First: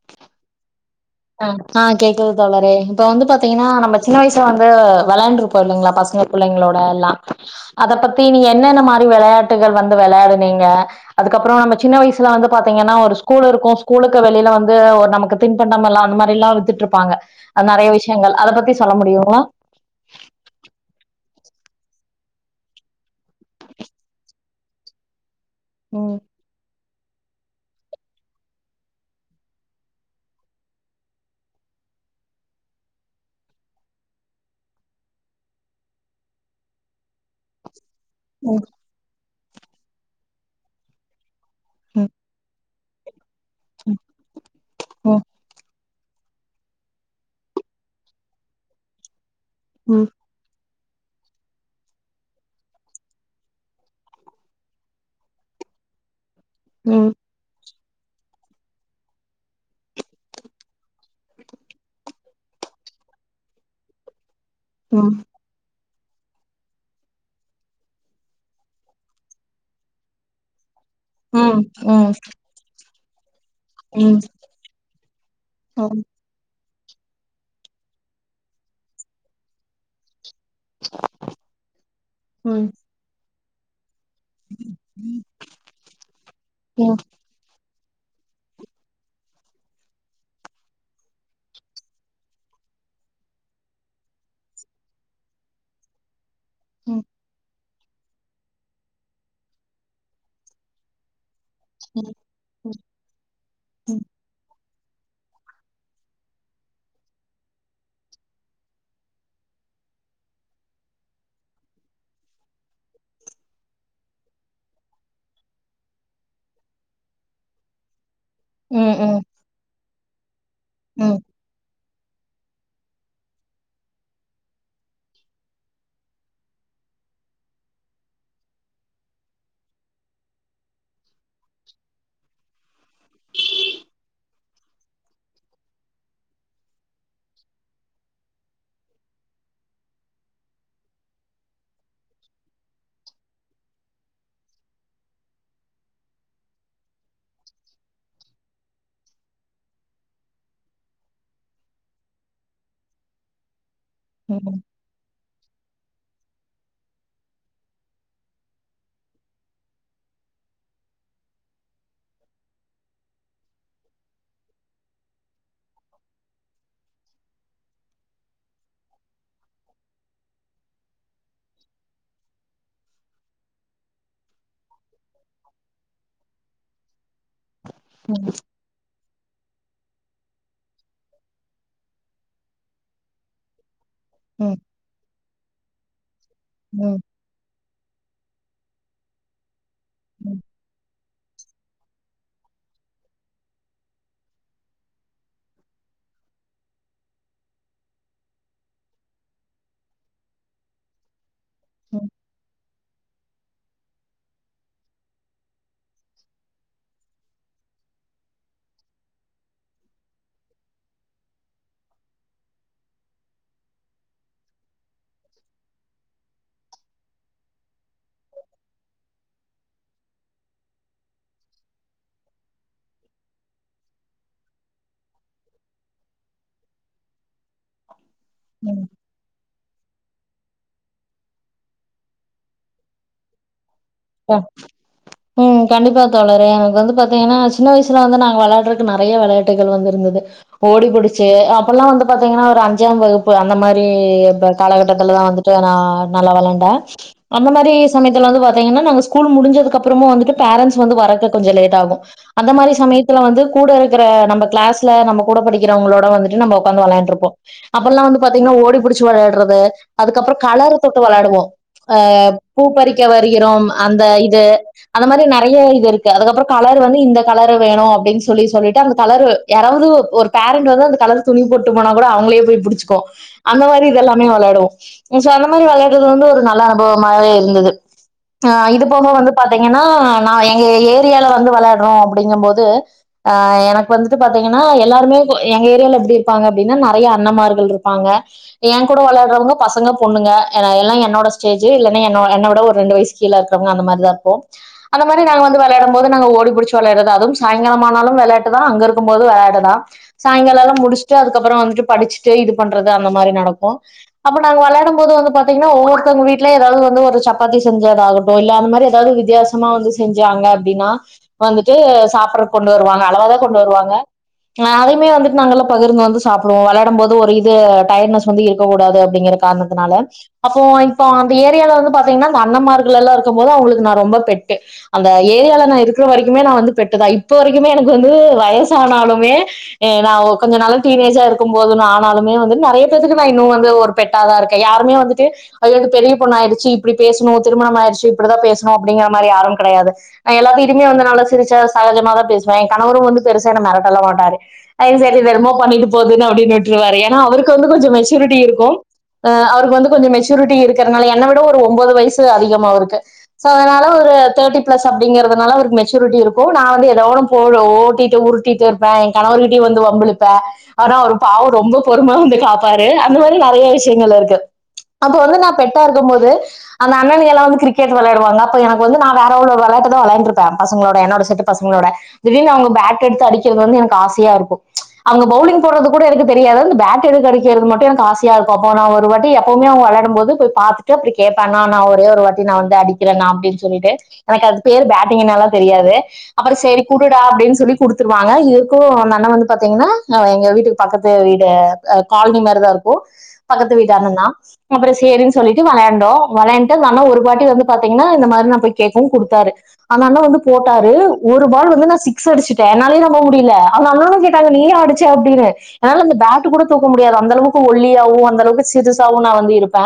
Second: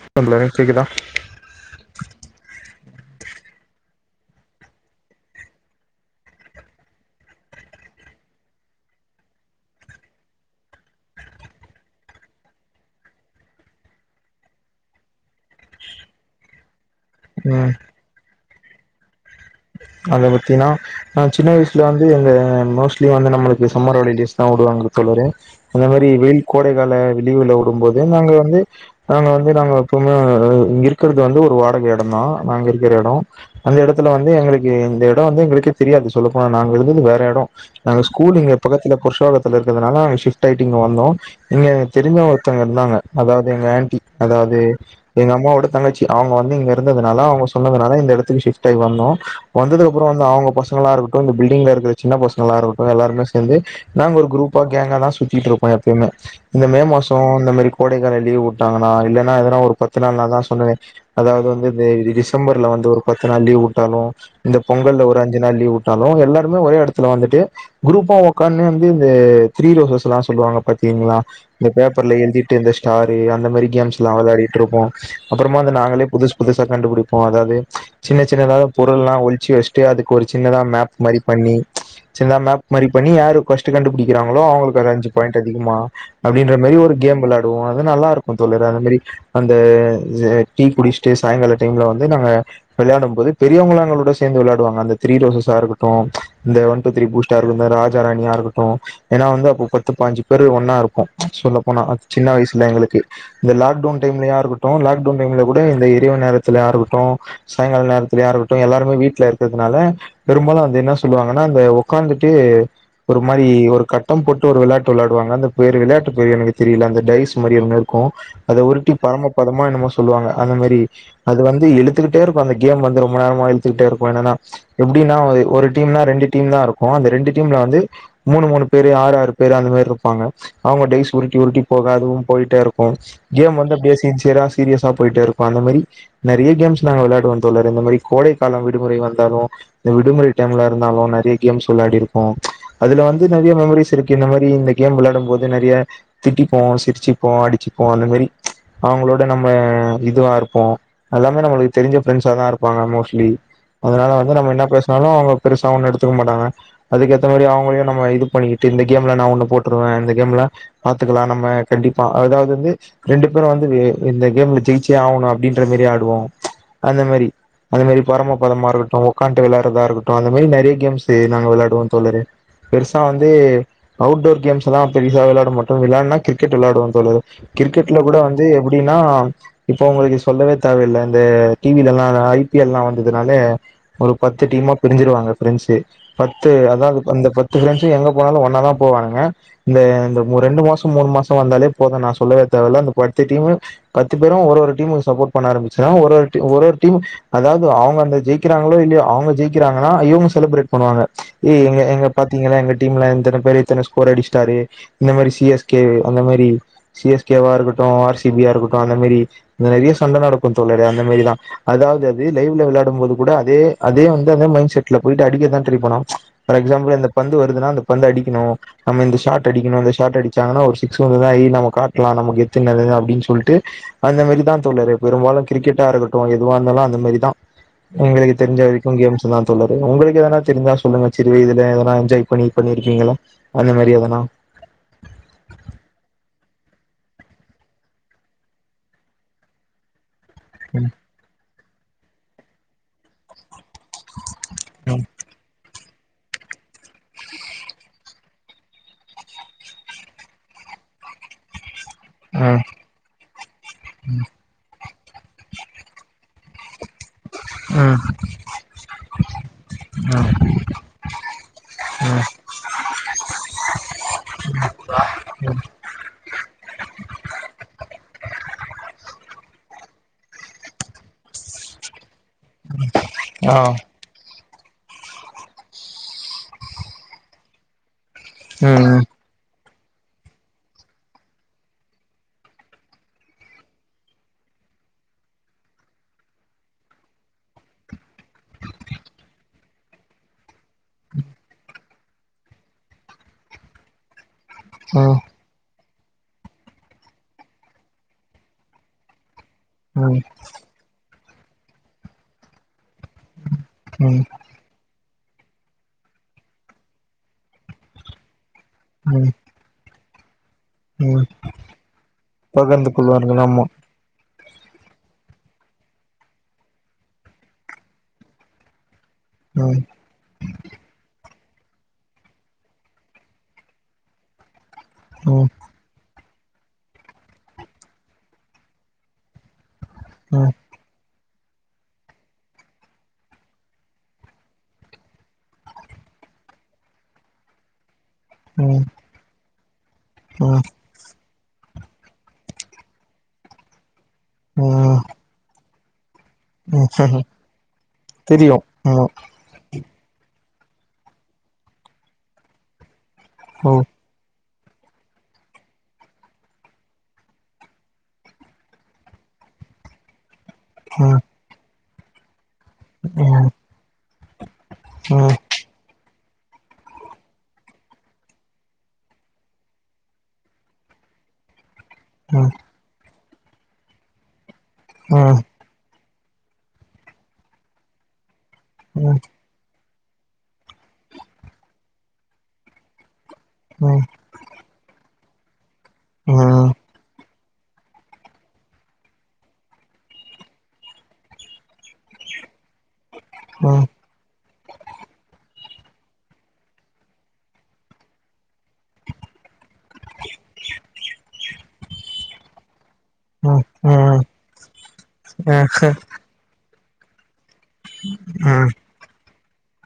[unintelligible] கேக்குதா அ அ கேக்குது தோழரே இப்ப வந்து பாத்தீங்கன்னா நம்ம சின்ன வயசுல வந்து விளையாண்டுருப்போ இல்லைங்களா பசங் பிள்ளைங்களோட எல்லா அத பத்தி நீங்க என்னென்ன மாரி விளையாட்டுகள் வந்து விளையாடுனீங்க அதுக்கப்புற நம்ம சின்ன வயசுல வந்து பாத்தீங்கன்னா ஒரு ஸ்கூல் இருக்கும் ஸ்கூலுக்கு வெளில வந்து ஒரு நமக்கு திண்பண்டம் எல்லா அந்த மாரில்லா வித்துட்ருப்பாங்க ம் அது நெறைய விஷயங்கள் அத பத்தி சொல்ல முடியுங்களா அத பத்தீன்னா நா சின்ன வயசுல வந்து இந்த மோஸ்ட்லி வந்து நம்மளுக்கு சம்மர் ஹாலிடேஸ் லா விடுவாங்க தோழரே அந்த மாரி ம் வெயில் கோடை கால லீவுல விடும்போது நாங்க வந்து நாங்க வந்து நா எப்பவுமே இருக்குறத வந்து ஒரு வாட் பாக்கி எடந்தா நாங்க இருக்குற எட அந்த எடத்துல வந்து எங்களுக் இந்த எடம் வந்து எங்களுக்கே தெரியாது சொல்லபோனா நாங்க இருந்தது வேற எடம் நாங்க ஸ்கூல்லிங்க ம் பக்கத்துல புருஷோகத் த்துல இருக்குறதுனால அங்க சிப்ட்டு ஆய்ட்டு இங்க வந்தோம் இங்க ம் தெரிஞ்சவக ஒருத்தங்க இருந்தாங்க அதாவது எங்க ஆண்ட்டி அதாவது எங்க அம்மாவோட தங்கச்சி அவுங்க வந்து இங்க இருந்ததுனால அவுங்க சொன்னதுனால இந்த எடத்துக்கு சிப்ட் ஆகி வந்தோ வந்ததுக்கு ம் ம் அப்றோ தா அவுங்க பசங் பசங்களா இருக்கட்டு இந்த பில்டிங்ல இருக்குற சின்ன பசங்கலா இருக்கட்டு எல்லாருமே சேந்து நாங்க ஒரு குரூப்பா கேங்கா தான் சுத்திட்டு இருப்போ எப்பயுமே இந்த மே மாச இந்த மேரி கோடைக்கால லீவ் வுட்டாங்கன்னா இல்லன்னா எதனா ஒரு பத்து நாள்னா தா சொல்லுவே அதாவது வந்து டிசம்பர்ல வந் வந்து ஒரு பத்து நாள் லீவ் விட்டாலு இந்த பொங்கல்ல ஒரு ம் அஞ்சு நாள் லீவ் விட் ட்டாலு எல்லாருமே ஒரே எடத்துல வந்துட்டு குரூப்பா ஒக்காணுந்து இந்த திரி ரோசல்லா சொல்லுவாங்க பாத்தீங்களா ம் ம் இந்த ம் பேப்பர்ல எழுதிட்டு இருந்த ஸ்டாரு யா அந்த மாரி கேம்ஸ்லா ம் ம் வெலாடிட்டுருப்போ அப்றமா அந்த நாங்களே புதுஸ் புதுஸ் த்த கண்டுபுடிப்போ அதாது சின்ன சின்னதாது பொருல்லா ஒழ்ச்சு வச்சுட்டு அதுக்கொரு சின்னதா மேப் மாரி பண்ணி சின்னதா மேப் ம் மாரி பண்ணி யாரு பர்ஸ்ட்டு கண்டுபுடி க்கிறாங்களோ அவுங்களுக்கு அஞ்சு பாயிண்ட் அதிகமா அப்டின்ற மேரி ம் ம் ம் ம் ம் ஒரு கேம் வெலாடுவோ அது நல்லாருக்கு தோழரே அத மேரி அந்த டீ குடிச்ட்டு சாய்ங்கால டைம்ல வந்து நாங்க வெளையாடும் போது பெரியவங்களு எங்களோட சே சேந்து விளாடுவாங்க அந்த த்ரி ரோஸசா இருக்கட்டு இந்த ஒன் டூ த்ரி பூஸ்டா இருந்த ராஜ் ஜரணியா இருக்ட்டு ஏன்னா வந்து அப்ப பத்து பாஞ்சு பேரு ஒன்னா இருப்போ சொல்ல போனா‌ அது சின்ன வய்சுல எங்களுக்கு இந்த லாக்டவ்ன் டைம்ல யாருக் ட்டு லாக்டவ்ன் டைம்ல கூட இந்த இரிவு நேரத்துலயா இருக்கட்டு சாய்ங்கால நேரத்துலயா இருக்கட்டு எல்லாருமே வீட் வீட்ல இருக்கறதுனால பெரும்பாலு அந்து என்ன சொல்லுவாங்கன்னா அந்த உக்காந்துட்டு ஒரு மாரி ஒரு கட்டம் போட்டு ஒரு வெளாட்டு வெளாடுவாங்க அந்த பேரு விளாட்டு பேரு எனக்கு தெரில அந்த டைஸ் மாரி ஒன்னு இருக்கு அத உருட்டி ம் ம் பரம பதமா என்னமோ சொல்லுவாங்க அந்த மேரி ம் ம் ம் ம் அது வந்து எழு த்துக்கிட்டே இருக்கு அந்த கேம் வந்து ரொம்ப நேரமா இழுத்துக்கிட்டே இருக் ஒனனா எப்புடின்னா ஒ ஒரு டீம்னா ரெண்டு டீம் தா இருக்கு அந்த ரெண்டு டீம்ல வந்து மூணு மூணு பேரு ஆர் ஆறு பேர் அந்த மேரி இருப்பாங்க அவுங்க டைஸ் உருட்டி உருட்டி போக அதுவும் போய்ட்டே இரு கு கேம் வந்து அப்டியே சின்ச்சியராஸ் சீரியஸா போய்ட்டே இருக்கு அந்த மேரி நெறைய கேம்ஸ் நாங்க வெளாடுவோ தோழரே அந்த மாரி கோடை காலம் வி விடுமுறை வந்தாலு இந்த விடுமுறை டைம்ல இருந்தாலு நெறைய கேம்ஸ் விளாடிருக்கோ அதுல வந்து நெறையா மெமரிஸ் இருக்கு இந்த மாரி இந்த கேம் வெளாடும் மோது நெறைய திட்டிப்போ சிரிச்சிப்போ அடிச்சு போ அந்த மேரி அவுங்களோட நம்ம இதுவா இருப்போ அல்லாமே நம்மளுக்கு தெரிஞ்ச பிரெண்ஸ்ஸாதா இருப்பாங்க மோஸ்லி அதுனால வந்து நம்ம என்ன பேஸ்னால அவுங்க பெருசா ஒண்ணு எடு த்துக்கமாட்டாங்க அதுக்கேத்த மேரி அவுங்களே நம்ம இது பண்ணிகிட்டு இந்த கேம்ல நா ஒண்ண போட்ருவே இந்த கேம்ல அது த்க்கலா நம்ம கண்டிப்பா அதாவது வந்து ரெண்டு பேரு வந்து இந்த கேம் ஜெய்ச்சே ஆவுணு அப்டின்ற மேரி ஆ டுவோ அந்த மேரி அந்த மேரி பறம பதமா இருகட்டு உக்கான்ட்டு விளாடுரதா இருக்கட்டு அந்த மேரி நெரய கேம்ஸ்சு நாங்க வெளாடுவோ தோழரே பெருசா வந்து அவ்டோர் கேம்ஸ்ஸல்லா பெரீஷா வெலாட மாட்டோ வெளையாடுன கிரிக்கெட் விளாடுவோ தோழரே கிரிக்கெட்ல ம் கூட வந்து எப்டினா இப்ப உங்களுக்கு சொல்லவே தேவயில்ல இந்த டி விலல்லா அந்த ஐ பிஎல்லா வந்ததுனாலே ஒரு பத்து டீமா பிரிஞ்சிருவாங்க ஃப்ரண்ட்ஸ்சு பத்து அதாது அந்த பத்து ஃப்ரண்ட்ஸ்சு எங்க போனாலு ஒன்னா தா போவானுங்க இந்த இந்த ம் ரெண்டு மாசம் மூணு மாசமா வந்தாலே போது நா சொல்லவே தேவல அந் பத்து டீமு பத்து பேரு ஒரு ஒரு டீமுக்கு சப்போர்ட் பண்ண ஆரம்பிச்சா ஒரு ஒரு டீ ஒரு ஒரு டீம் அதாவது அவங்க அந்த ஜெய்க்கிறாங்களோ இல்லையோ அவுங்க ஜெயிக்கிறாங்கன்னா இவுங்க செலுப்ரேட் பண்ணுவாங்க ஏ ஏங்க ம் ஏங்க பாத்தீங்கனா எங்க டீம்ல இந்தன பேரு இத்தன ஸ்கோர் அடிச்சிட்டாரு, இந்த மேரி சிஎஸ்கே அந்த மேரி சிஎஸ்கேவா இருக்கட் ட்டும் ஆர்சிபியா இருக்கட்டும் அந்த மேரி நெறிய சண்ட நடக்கும் தோழரே அந்த மேரிதான் அதாவது அது லைவ்ல விளாடும் போது கூட அதே அதே வந்து அந்த மைண்செட்ல போய்ட்டு அடிக்கதான் ட்ரை பண்ணுவாங்க ஃபார் எக்ஸாபுல் அந்த பந்து வருதுனா அந்த பந்து அடிக்கணு, நம்ம இந்த ஸாட் அடிக்கணு, இந்த ஸாட் அடிச்சாங்கனா ஒரு சிக்ஸ் வந்துதா ஐ நம்ம காட்லா நம்ம கெத்துனால தா அப்டி சொல்ட்டு அந்த மாரி தா தோழரே பெரும்பாலு கிரிக்கெட்டா இருக்கட்டும் எதுவா இருந்தாலு அந்த மாரிதா எங்களுக்கு தெர்ஞ்ச ம் வரைக்கு கேம்ஸ் தா தோழரு உங்களுக் எதனா தெரிஞ்ச சொல்லுங்க சிறு இதுல எதனா என்ஜாய் பண்ணி பண்ணிருகீங்ளா ம் கண்டிப்பா தோழரே வந்து பாத்தீங்கன்னா சின்ன வயசுல வந்து நாங்க வளாட்ரக்கு நிறைய விளையாட்டுகள் வந்துருந்துது ஓடிபுடிச்சு அப் அப்பல்லா வந்து பாத்தீங்ன்னா ஒரு அஞ்சாம் வகுப்பு அந்த மாரி ம் ம் காலகட்டத்தல தா வந்துட்டு நா நல்லா வெளண்ட அந்த மாரி சமயத்துல வந்து பத் த்திங்கன நாங்க ஸ்கூல் முடிஞ்சதுக்கப்பறமு வந்துட்டு பேரண்ட்ஸ் வந்து வரதுக்கு கொஞ்சோ லேட்டாகு அந்த ம் மாரி சமயத்துல வந்து கூட இருக்குற நம்ம கிளாஸ்ல நம்ம கூட படிக்கிறவங்களோட வந்துட்டு நம்மோ உக்காந்து வெளாண்ட்ருப்போ ம் அப்பல்லா வந்து பாத்தீங்ன்னா ஓடிிபுடுச்சு வெளாட்றது அதுக்கப்ரோ ம் கலர் போட்டு வெளாடுவோ அ ம் பூ பறிக்கவ கிறோம் அந்த இது அந்த மாரி நறைய ம் இது இருக்கு அதுக்கப்ரோ கலர் வந்து இந்த கலர் வேணு அப்டின்னுஸ் சொல்லி சொல்லிட்டு அந்த கலர் யாராவது ஒரு பேரண்ட் வந்து அந்த கலர் துணி போட்டு போனா கூட அவங்களையே போய்புடுச்சுக்கோ ஆ அந்த மாரி இதல்லாமே வெளாடுவோ சோ அந்த மாரி வெளாட்றது வந்து ஒரு நல்ல அனுபவமாவே இருந்துது ஆ ம் இது ம் போக வந்து பாத் பாத்தீங்கன்னா நா எங்க ஏரியால வந்து வெளாட்ரோ அப்படிங்குபோது ஆ எனக்கு வந்துட்டு பாத்தீங்கன் நா எல்லாருமே போ எங்க ஏரியல எப்டி இருப்பாங்க அப்டின்னா நெறைய அண்ணமார்கள்ருப்பாங்க என் கூட வெளாட்ராவங்க பசங்க பொண்ணுங்க எல்லா என்னோட ஸ்டேஜ் இல்லன்னா என்னோ என்னோவுட ஒரு ரெண்டுவய்சு கீழ இருக்கறவங்க அந்த மாரி தாருப்போ அந்த மாரி நாங்க வந்து வேற வெலாடும் போது நாங்க ஓடிபுடுச்சு வெளாட்ராது அதும் சாய்ங்காலமானாலு வெளாட்டுதா தா அங்க இருக்கு போது வெளட் த்த ம் சாய்ங்காலாலா முடிஷ்ட்டு அதுக்கப்ரோ வந்துட்டு படிச்சுட்டு இது பண் ப்ரது அந்த மாரி நடக்கு ம் ம் அப்ப நாங்க வெளயாடு போது வந்து பாத்திங்கனா ஒவ்வொருத்தங்க வீட்ல ஏதாவது ஒரு சப்பாத்தி செஞ்சது ஆகட்டு இல்ல அந்த மாரி எதாவது வித்யாசமா வந்து செஞ்சாங்க அப்டின்னா ம் வந்துட்டு சாப்ரக்கு கொண்டு பகிர்ந்து வருவாங்க அலவா தா கொள்வார்கள் கொண்டு ஆமா வருவாங்க ஆ அதையுமே வந்துட்டு நாங்கல்ல பகிர்ந்து வந்து சாப்டுவோ வெளாடும்போது ஒரு இது டயட்னஸ் வந்து இருக்க கூடாது அப்டிங்கிற ம் காரணத்துனால அப்போ இப்போ அந்தேறியவள வந்து பாத்தீங்ன்னா அ அண்ணாமார்கல்லல்ல இருக்கு போது அவங்களுக்கு நா ரொம்ப பெட்டு அந்த ம் ஏரியல நா இருக்குற வரைக் இன்னுமே நா வந்து பெட்டுதா இப்ப வரைக்குமே எனக்கு வந்து வயசானாலுமே நான் ம் ம் கொஞ்சோ நாளா டீனேஜா இருக் க்குபோது ஆனாலுமே வந்து நெறய பேர்க்கு நா இன்னு வந்து ஒரு பெட்ட தா இருக்க யாருமேவந்துட்டு அய்யோஇந் பெரிய பொண்ணா ஆய்டுச்சி இப்டி பேசுனோத் திருமணம் ஆயிற்ச்சு இப்படிதா பேசணு அப்டிங்கறமாரி யாரும் கடையாது ம் எல்லாத்டியுமே இனிமே நா வந்து நாளா சிருச்சா சகஜமா தா பேசுவே என் கணவரு வந்து பெருச என்ன மெரடல்ல மாட்டாரு ம் வயசாச்சு இனி என்னமோ பண்ணிட்டு போதுன்னு அப்டின்னு விட்டுவாரு ஏன்னா ம் அவருக்கு வந்து கொஞ்சோ மெச்சூரிட்டி தெரியு இருக்கும் ஆமா அவருக்கு வந்து கொஞ்சோ மெச்சூரிட்டி இருக்கறனால என்ன விட ஒரு ஒன்பது வயசு அதிகமாருக்கு சோ அதனால ஒரு தேட்டி ப்ளஸ் அப்டிங்கறதுனால அவருக் மெச்சூரிட்டி இருக்கு நா வந்து ஏதோஒன்னு பொருள் ஓட்டிட்டு உருட்டிட்டு இருப்ப என் கணவர் கிட்டயு வந்து வம்பில்லுப்ப ஆனா அவர் ம் பாவோ ரொம்ப பொறுமா வந்து காப் பாரு அந்த ம் ம் ம் மாரி ம் ம் நெறைய விஷியங்கள் இருக்கு அப்ப ம் ம் ம் ம் வந்து நா பெட்டா இருக்கு போது அந்த அண்ணன்கயெல்லாரு க்ரிக்கெட் வெளாடுவாங்க அப்போ எனக்கு வந்து நா வேற ஓரு ஒருவெளடுதா வேலான்ட்டுருப்பே பசங்களோட என்னோட செட்டு பசங் ங்களோட ம் திடீனு அவங்க பேட் எடுத்து அடிக்கறது வந்து எனக்கு ஆசையா இருக்கு அவங்க ம் பவ்லிங் போடுறது கூட எனக்கு தெரியாது அந்த பேட் எடுத்து அடிக்கிறது மட்டு எனக்கு ஆசையாருக்கு அப்போ நா ஒரு வாட்டி எப்போமே அவசங் விளையாட ம்போது போய் பாத்துட்டு அப்ரோ கேப்ப அண்ணா அண்ணா ஒரேஒரு வாட்டி நா வந்து அடிக்கிறனா அப்டின்னு சொல்லிட்டு எனக்கு அதுக் பேர் பேட் டிங்னால தெரியாது அப்ரோ சேரி குடுடா அப்டின் சொல்லி குடுத்துருவாங்க இதுக்கு அந்த அண்ணா வந்துபாத்தீங்ன்னா அவ எங்க வீட்டுக்கு பக்கத்து வீடு கால்னி மர தாருக்கு பக்கத்து வீடன்னாத தா அப்ரோ சேரி சொல்லிட்டு வெளையாண்டோ வெளைன்ட்டு அந்த அண்ணா ஒரு பாட்டி வந்து பாத்தீங்ன்னா இந்த மாரி நா போய் கேக்கவு குடுத்தாரு அந்த அண்ணா வந்து போட்டாரு ஒரு பால் வந்து நா சிக்ஸ் அடிச்சிட்ட அத்னாலயே நா நம்பமுடியில அந்த அண்ணனு கேட்டாங்க நீயா ஆடிச்ச அப்டினு என்னால அந்த பேட்டு கூட தூக்க முடியாது அந்த அளவுக் கு ஒல்லியாவு அந்தளவுக்கு சிறுசாவு நா வந்து இருப்ப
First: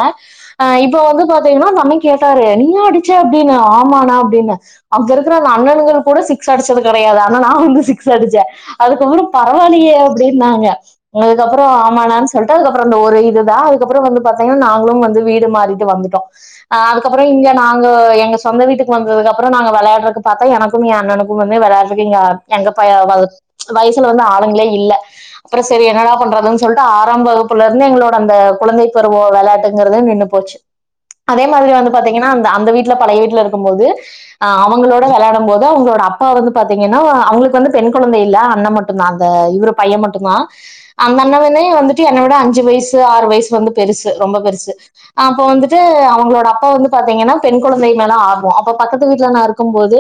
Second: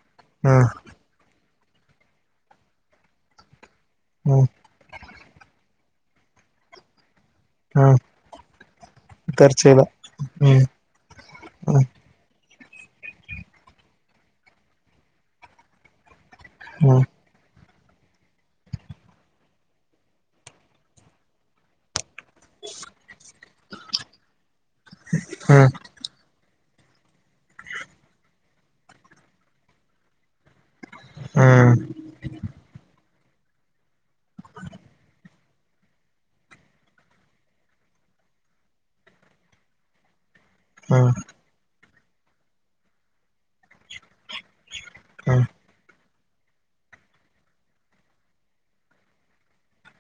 ம் ஆ ம் இப்ப வந்து பாத்தீங்னா அந்த அண்ணே கேட்டாரு நீயா அடிச்ச அப்டின்னு ஆமானா ம் அப்டின்ன அங்க இருக் அந்த அண்ணன்கள் கூட சிக்ஸ் அடிச்சது கிடையாதா ந வந்து ம் சிக்ஸ் அடிச்சே அதுக்கப்புறம் தற்செயலா பரவால்லயே அப்படி ம் ம் இருந்தாங்க அதுக்கப்புறம் ம் ஆமனான்னு சொல்லி அதுக்கப்புறம் அந்த ஒரு இதுதான் அதுக்கப்புறம் வந்து பாத்தீங்கன்னா நாங்களும் வந்து வீடு மாறிட்டு வந்துட்டு அ் ம் ம் ம் ம் ம் ம் ம் ம் ம் ம் அதுக்கப்புறம் இங்க நா எங்க சொந்த வீட்டுக்கு வந்தது அப்புறம் நாங்க விளையாடுறக்கு பார்த்தா எனக்கும் என் அண்ணனுக்கும் வந்து விளையாடுறதுக்கு இங்க எங்க வயசுல வந்து ஆளுங்களே இல்ல அப்புறம் சரி என்னடா பண்றது சொல்ட்டு ஆராம் வகுப்புல இருந்து எங்களோட அந்த குழந்தை பருவம் விளையாட்டுங்கறத நின்னு போச்சு அதே மாதிரி வந்து பாத்தீங்கன்னா அந்த அந்த வீட்ல பழையட் இருக்கும்ப போது அவங்களோட விளையாடும் போது அவங்களோட அப்பா வந்து பாத்தீங்கன்னா அவங்களுக்கு வந்து பெண் குழந்தை இல் ல அண்ணன் மட்டுும் தான் அந்த இவர பையன் மட்டுும்தான் ம் அந்த அண்ணவனே வந்துட் ட்டு என்னை விட அஞ்சு வயசு ஆறு வயசு வந்து பெருசு ரொம்ப பெருசு அப்ப வந்துட்டு அவங்களோட அப்பா வந்து பாத்தீங்கன்னா பெண் குழந்தை மேல ஆகும் அப்ப பக்கத்து வீட்ல நான் இருக்கும்போது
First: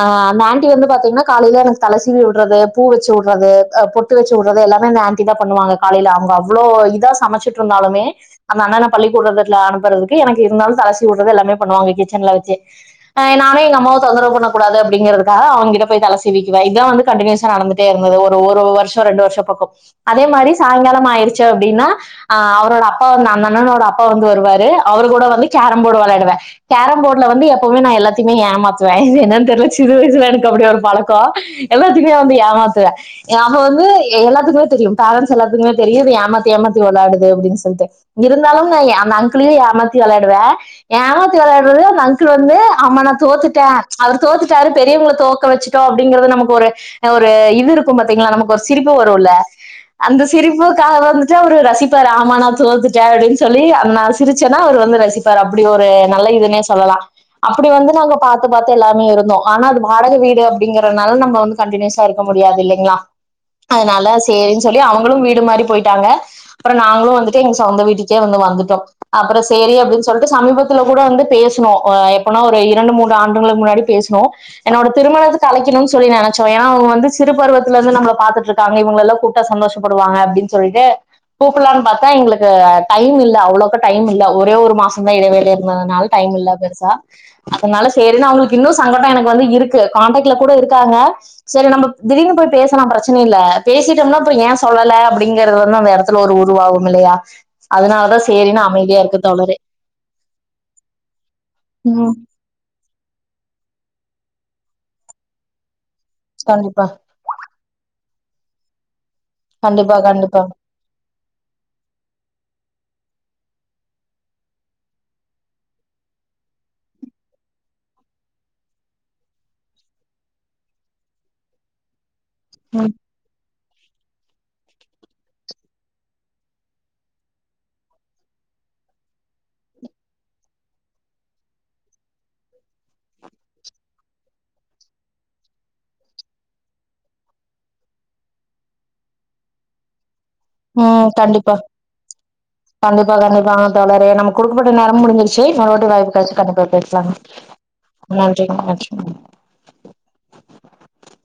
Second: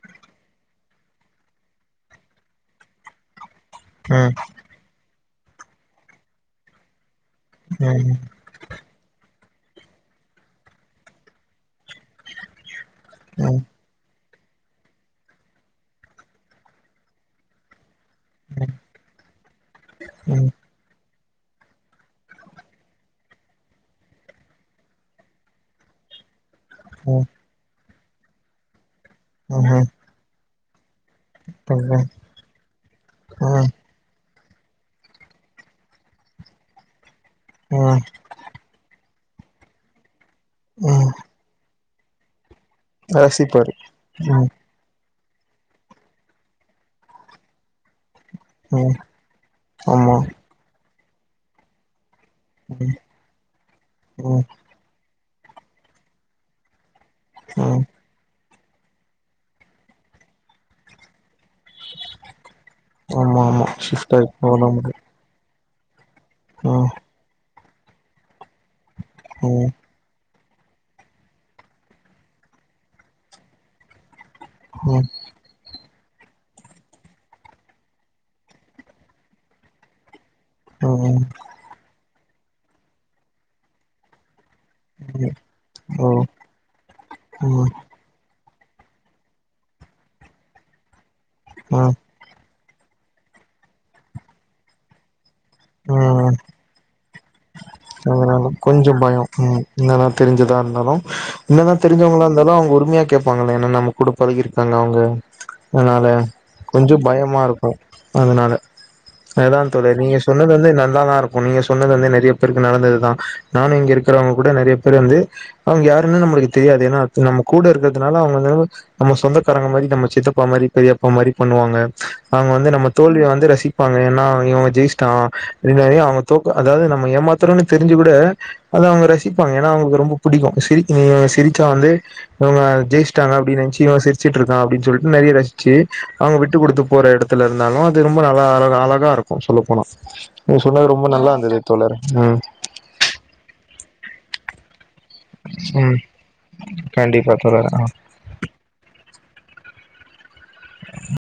அ அந்த ஆண்டி வந்து பாத்திங்கன்னா காலில எனக்கு தலை சீவி விடுறது பூ வச்சு உடுறது பொட்டு வச்சு ம் உடுறது எல்லாமே அந்த ஆண் டி தான் பண்ணுவாங்க காலையில அவங்க அவ்ளோ இதா சமைச்சிட்டு இருந்தாலுமே அந்த அண்ணன பள்ளிக்கூடுறல அனுப்புறதுக்கு எனக்கு இருந்தாலும் தலை சீவி விடுறது எல்லாமே பண்ணுவாங்க கிச்சன்ல வச்சு நானே எங்க அம்மாவ தொந்தரவு பண்ணக்க கூடாது அப்படிங்க க்காக அவங்கிட்ட போய் தலைசிவிக்குான் வந்து கண்டினுயூஸ்சா நடந்துட்டே இருந்தது ஒரு வருஷம் ரெண்டு வருஷம் பக்கம் அதே மாதிரி சாயங்காலம் ஆயிடுச்சு அப்படின்னா அ அவரோட அப்பா வந்து அந்த அண்ணனோட அப்பா வந்து வருவாரு அவரு கூட வந்து கேரம்போர்டு விளையாடுவேன் ம் கேரம்பர்டல வந்து எப்பவும நான் எல்லாத்தையமே ஏமாத்துவேன் என்னனு தெரில வயசுல இருக்க அப்படிய ஒரு பழக்கம் எல்லாத்துக்குமே வந்து ஏமாத்துவே அவ வந்து எல்லாத்துக்குமே தெரியு பேரன்ஸ் எல்லாத்துக்குமே தெரியுது இது ஏமாத்தி ஏமாத்தி விளாடுது அப்படின்னு சொல்ட்டு இருந்தாலும் ன் அந்த அங்கள த்தி விளையாடுவேன் ம் ஏமாத்தி விளையாடுறது அந்த அங்கில் வந்து ஆமா நான் ரசிப்பாரு தோத்துட்டேன் அவர் ம் தோத்துட்டாரு பெரியவங்கள தோ வச்சுட்டோ அப்படிங்கறது நமக்கு ஒரு ஒரு இது இருக்கும் பாத்தீங்களா நமக்கு ஒரு சிரிப்பு ம் வரும்ல்ல ஆமா அந்த சிரிப்புக்காக வந்துட்டு அவரு ரசிப்பாரூ ஆ நா ம் ம் தோத்துட்டே அப்படின்னு சொல்லி அந்தா சிரி ம் ச்சன்னா அவர் வந்து ரசிப்பாரு அப்படி ஒரு நல்ல இதுனே சொல்லலா அப்படி ஆமா வந்து நாங்க பாத்துு பாத்து எல்லாமே இருந்தோம் ஆனா அது வாடக வீடு அப்படிங்கறனால நம்ம வந்து கண்டினியூஸா இருக்கு முடியாது இல்லைங்களா ஆமா அதனால ஷிஃப்ட் ஆயி சேரின்னு போன சொல்லி முடியு அவங்களும் வீடு மாரி போயிட்டாங்க அப்புறம் ம் நாங்களும் வந்துட்டு எங்க சொந்த வீட்டுக்கே வந்து வந்துட்டோ அப்புறம் ம் சேரி அப்படின்னு சொல்ட்டு சமீபத்துல கூட வந்து பேசணும் எப்பனா ஒரு இரண்டு மூன்று ஆண்டுங்களுக்கு முன்னாடி பேசணு என்னோட ஓ ம் திருமணத்தை அழைக்கணும்னு சொல்லி நினைச்சோம்ங்க வந்து சிறு பருவத்தில இருந்து நம் பார்த்தட்டு இருக்காங்க இவங்க எல்லா கூட்ட சந்தோஷப்படுவாங்க அப்படின்னு சொல்லிட்டு ம் கூப்பலான்னு பார்த்தா எங்களுக்கு டைம் இல்ல அவ்வளவுக்கு டைம் இல்ல ஒரே ஒரு மாசம் தான் இடைவளி இருந்ததுனால டைம் இல்ல பெருசா ம் அதனால சேரின்னு அவங்களுக்கு இன்னு சங்கடம் எனக்கு வந்து இருக்கு கான்டாக்ட்ல கூட இருக்காங்க சரி நம்ம திடீர்னு போய் பேசலாம் பிரச்சனை இல்லை பேச பேசிட்டோம்னா இப்ப ஏன் சொல்லல அப்படிங்கறது வந்து அந்த இடத்துல ஒரு உருவாகும் இல்லையா அதனால தான் கொஞ்சம் பயம் ம் என்னதா தெரிஞ்சதா இருந்தாலும் என்னதான் ம் தெரிஞ்சவங்களா இருந்தாலும் அவங்க உரிமையா கேட் ப்பாங்கள என்ன நம்ம குட பதகிருக்காங்க அவங்க அதனால கண்டிப்பா கொஞ்சம் பயமா இருக்கு அதனால அதுதான் தோழி கண்டிப்பா நீங்க கண்டிப்பா சொன்னது வந்து நல்லாதான் இருக்கும் நீங்க சொன்னது வந்து நிறைய பேருக்கு நடந்ததுதான் நானும் இங்க இருக்கிறவங்க கூட நறைய பேர் வந்து அவங்க யாருன்னு நம்மளுக்கு தெரியாது ஏன்னா நம்ம கூட இருக்கிறதுனால அவங்க வந்து நம்ம சொந்தக்காரங்க மாரி நம்ம சித்தப்பா மாரி பெரியப்பா மாரி பண்ணுவாங்க அவங்க வந்து நம்ம ம் தோல்வியை வந்து ரசிப்பாங்க ஏன்னா இவங்க ஜெயி்ச்ட்டான் அவங்க தோக்க அதாவது நம்ம ஏமாத்தோரோன்னு தெரிஞ்சு கூட அதை அவங்க ரசிப்பாங்க ஏன்னா அவங்க ரொம்ப புடிக்கும் சிரி இவங்க சிரிச்சா வந்து இவங்க ஜெயிச்சிட்டாங்க அப்டி நினைச் இவ சிரிச்சட்டு இருக்கா அப்டினு சொல்லட் நறைய ரசிச்சு அவங்க விட்டு கொடுத்து போற இடத்து இருந்தும் அது ரொம்ப நல்ல அழக அழகா இருக்கும் சொல்ல போனா நீங்க சொன்னது ரொம்ப ம் நல்லா கண்டிப்பா இருந்தது தோழர் ம் கண்டிப்பா கண்டிப்பாங்க தோழரே நம்ம குடுக்கப்பட்ட நேரம் டைம் முடிசிருச்சு மறுபடி ம் வாய்ப்பு கத்து கண்டிப்பா பேசுலாங்க கண்டிப்பா தோழர் ஆ நன்றி நன்றி [inaudible]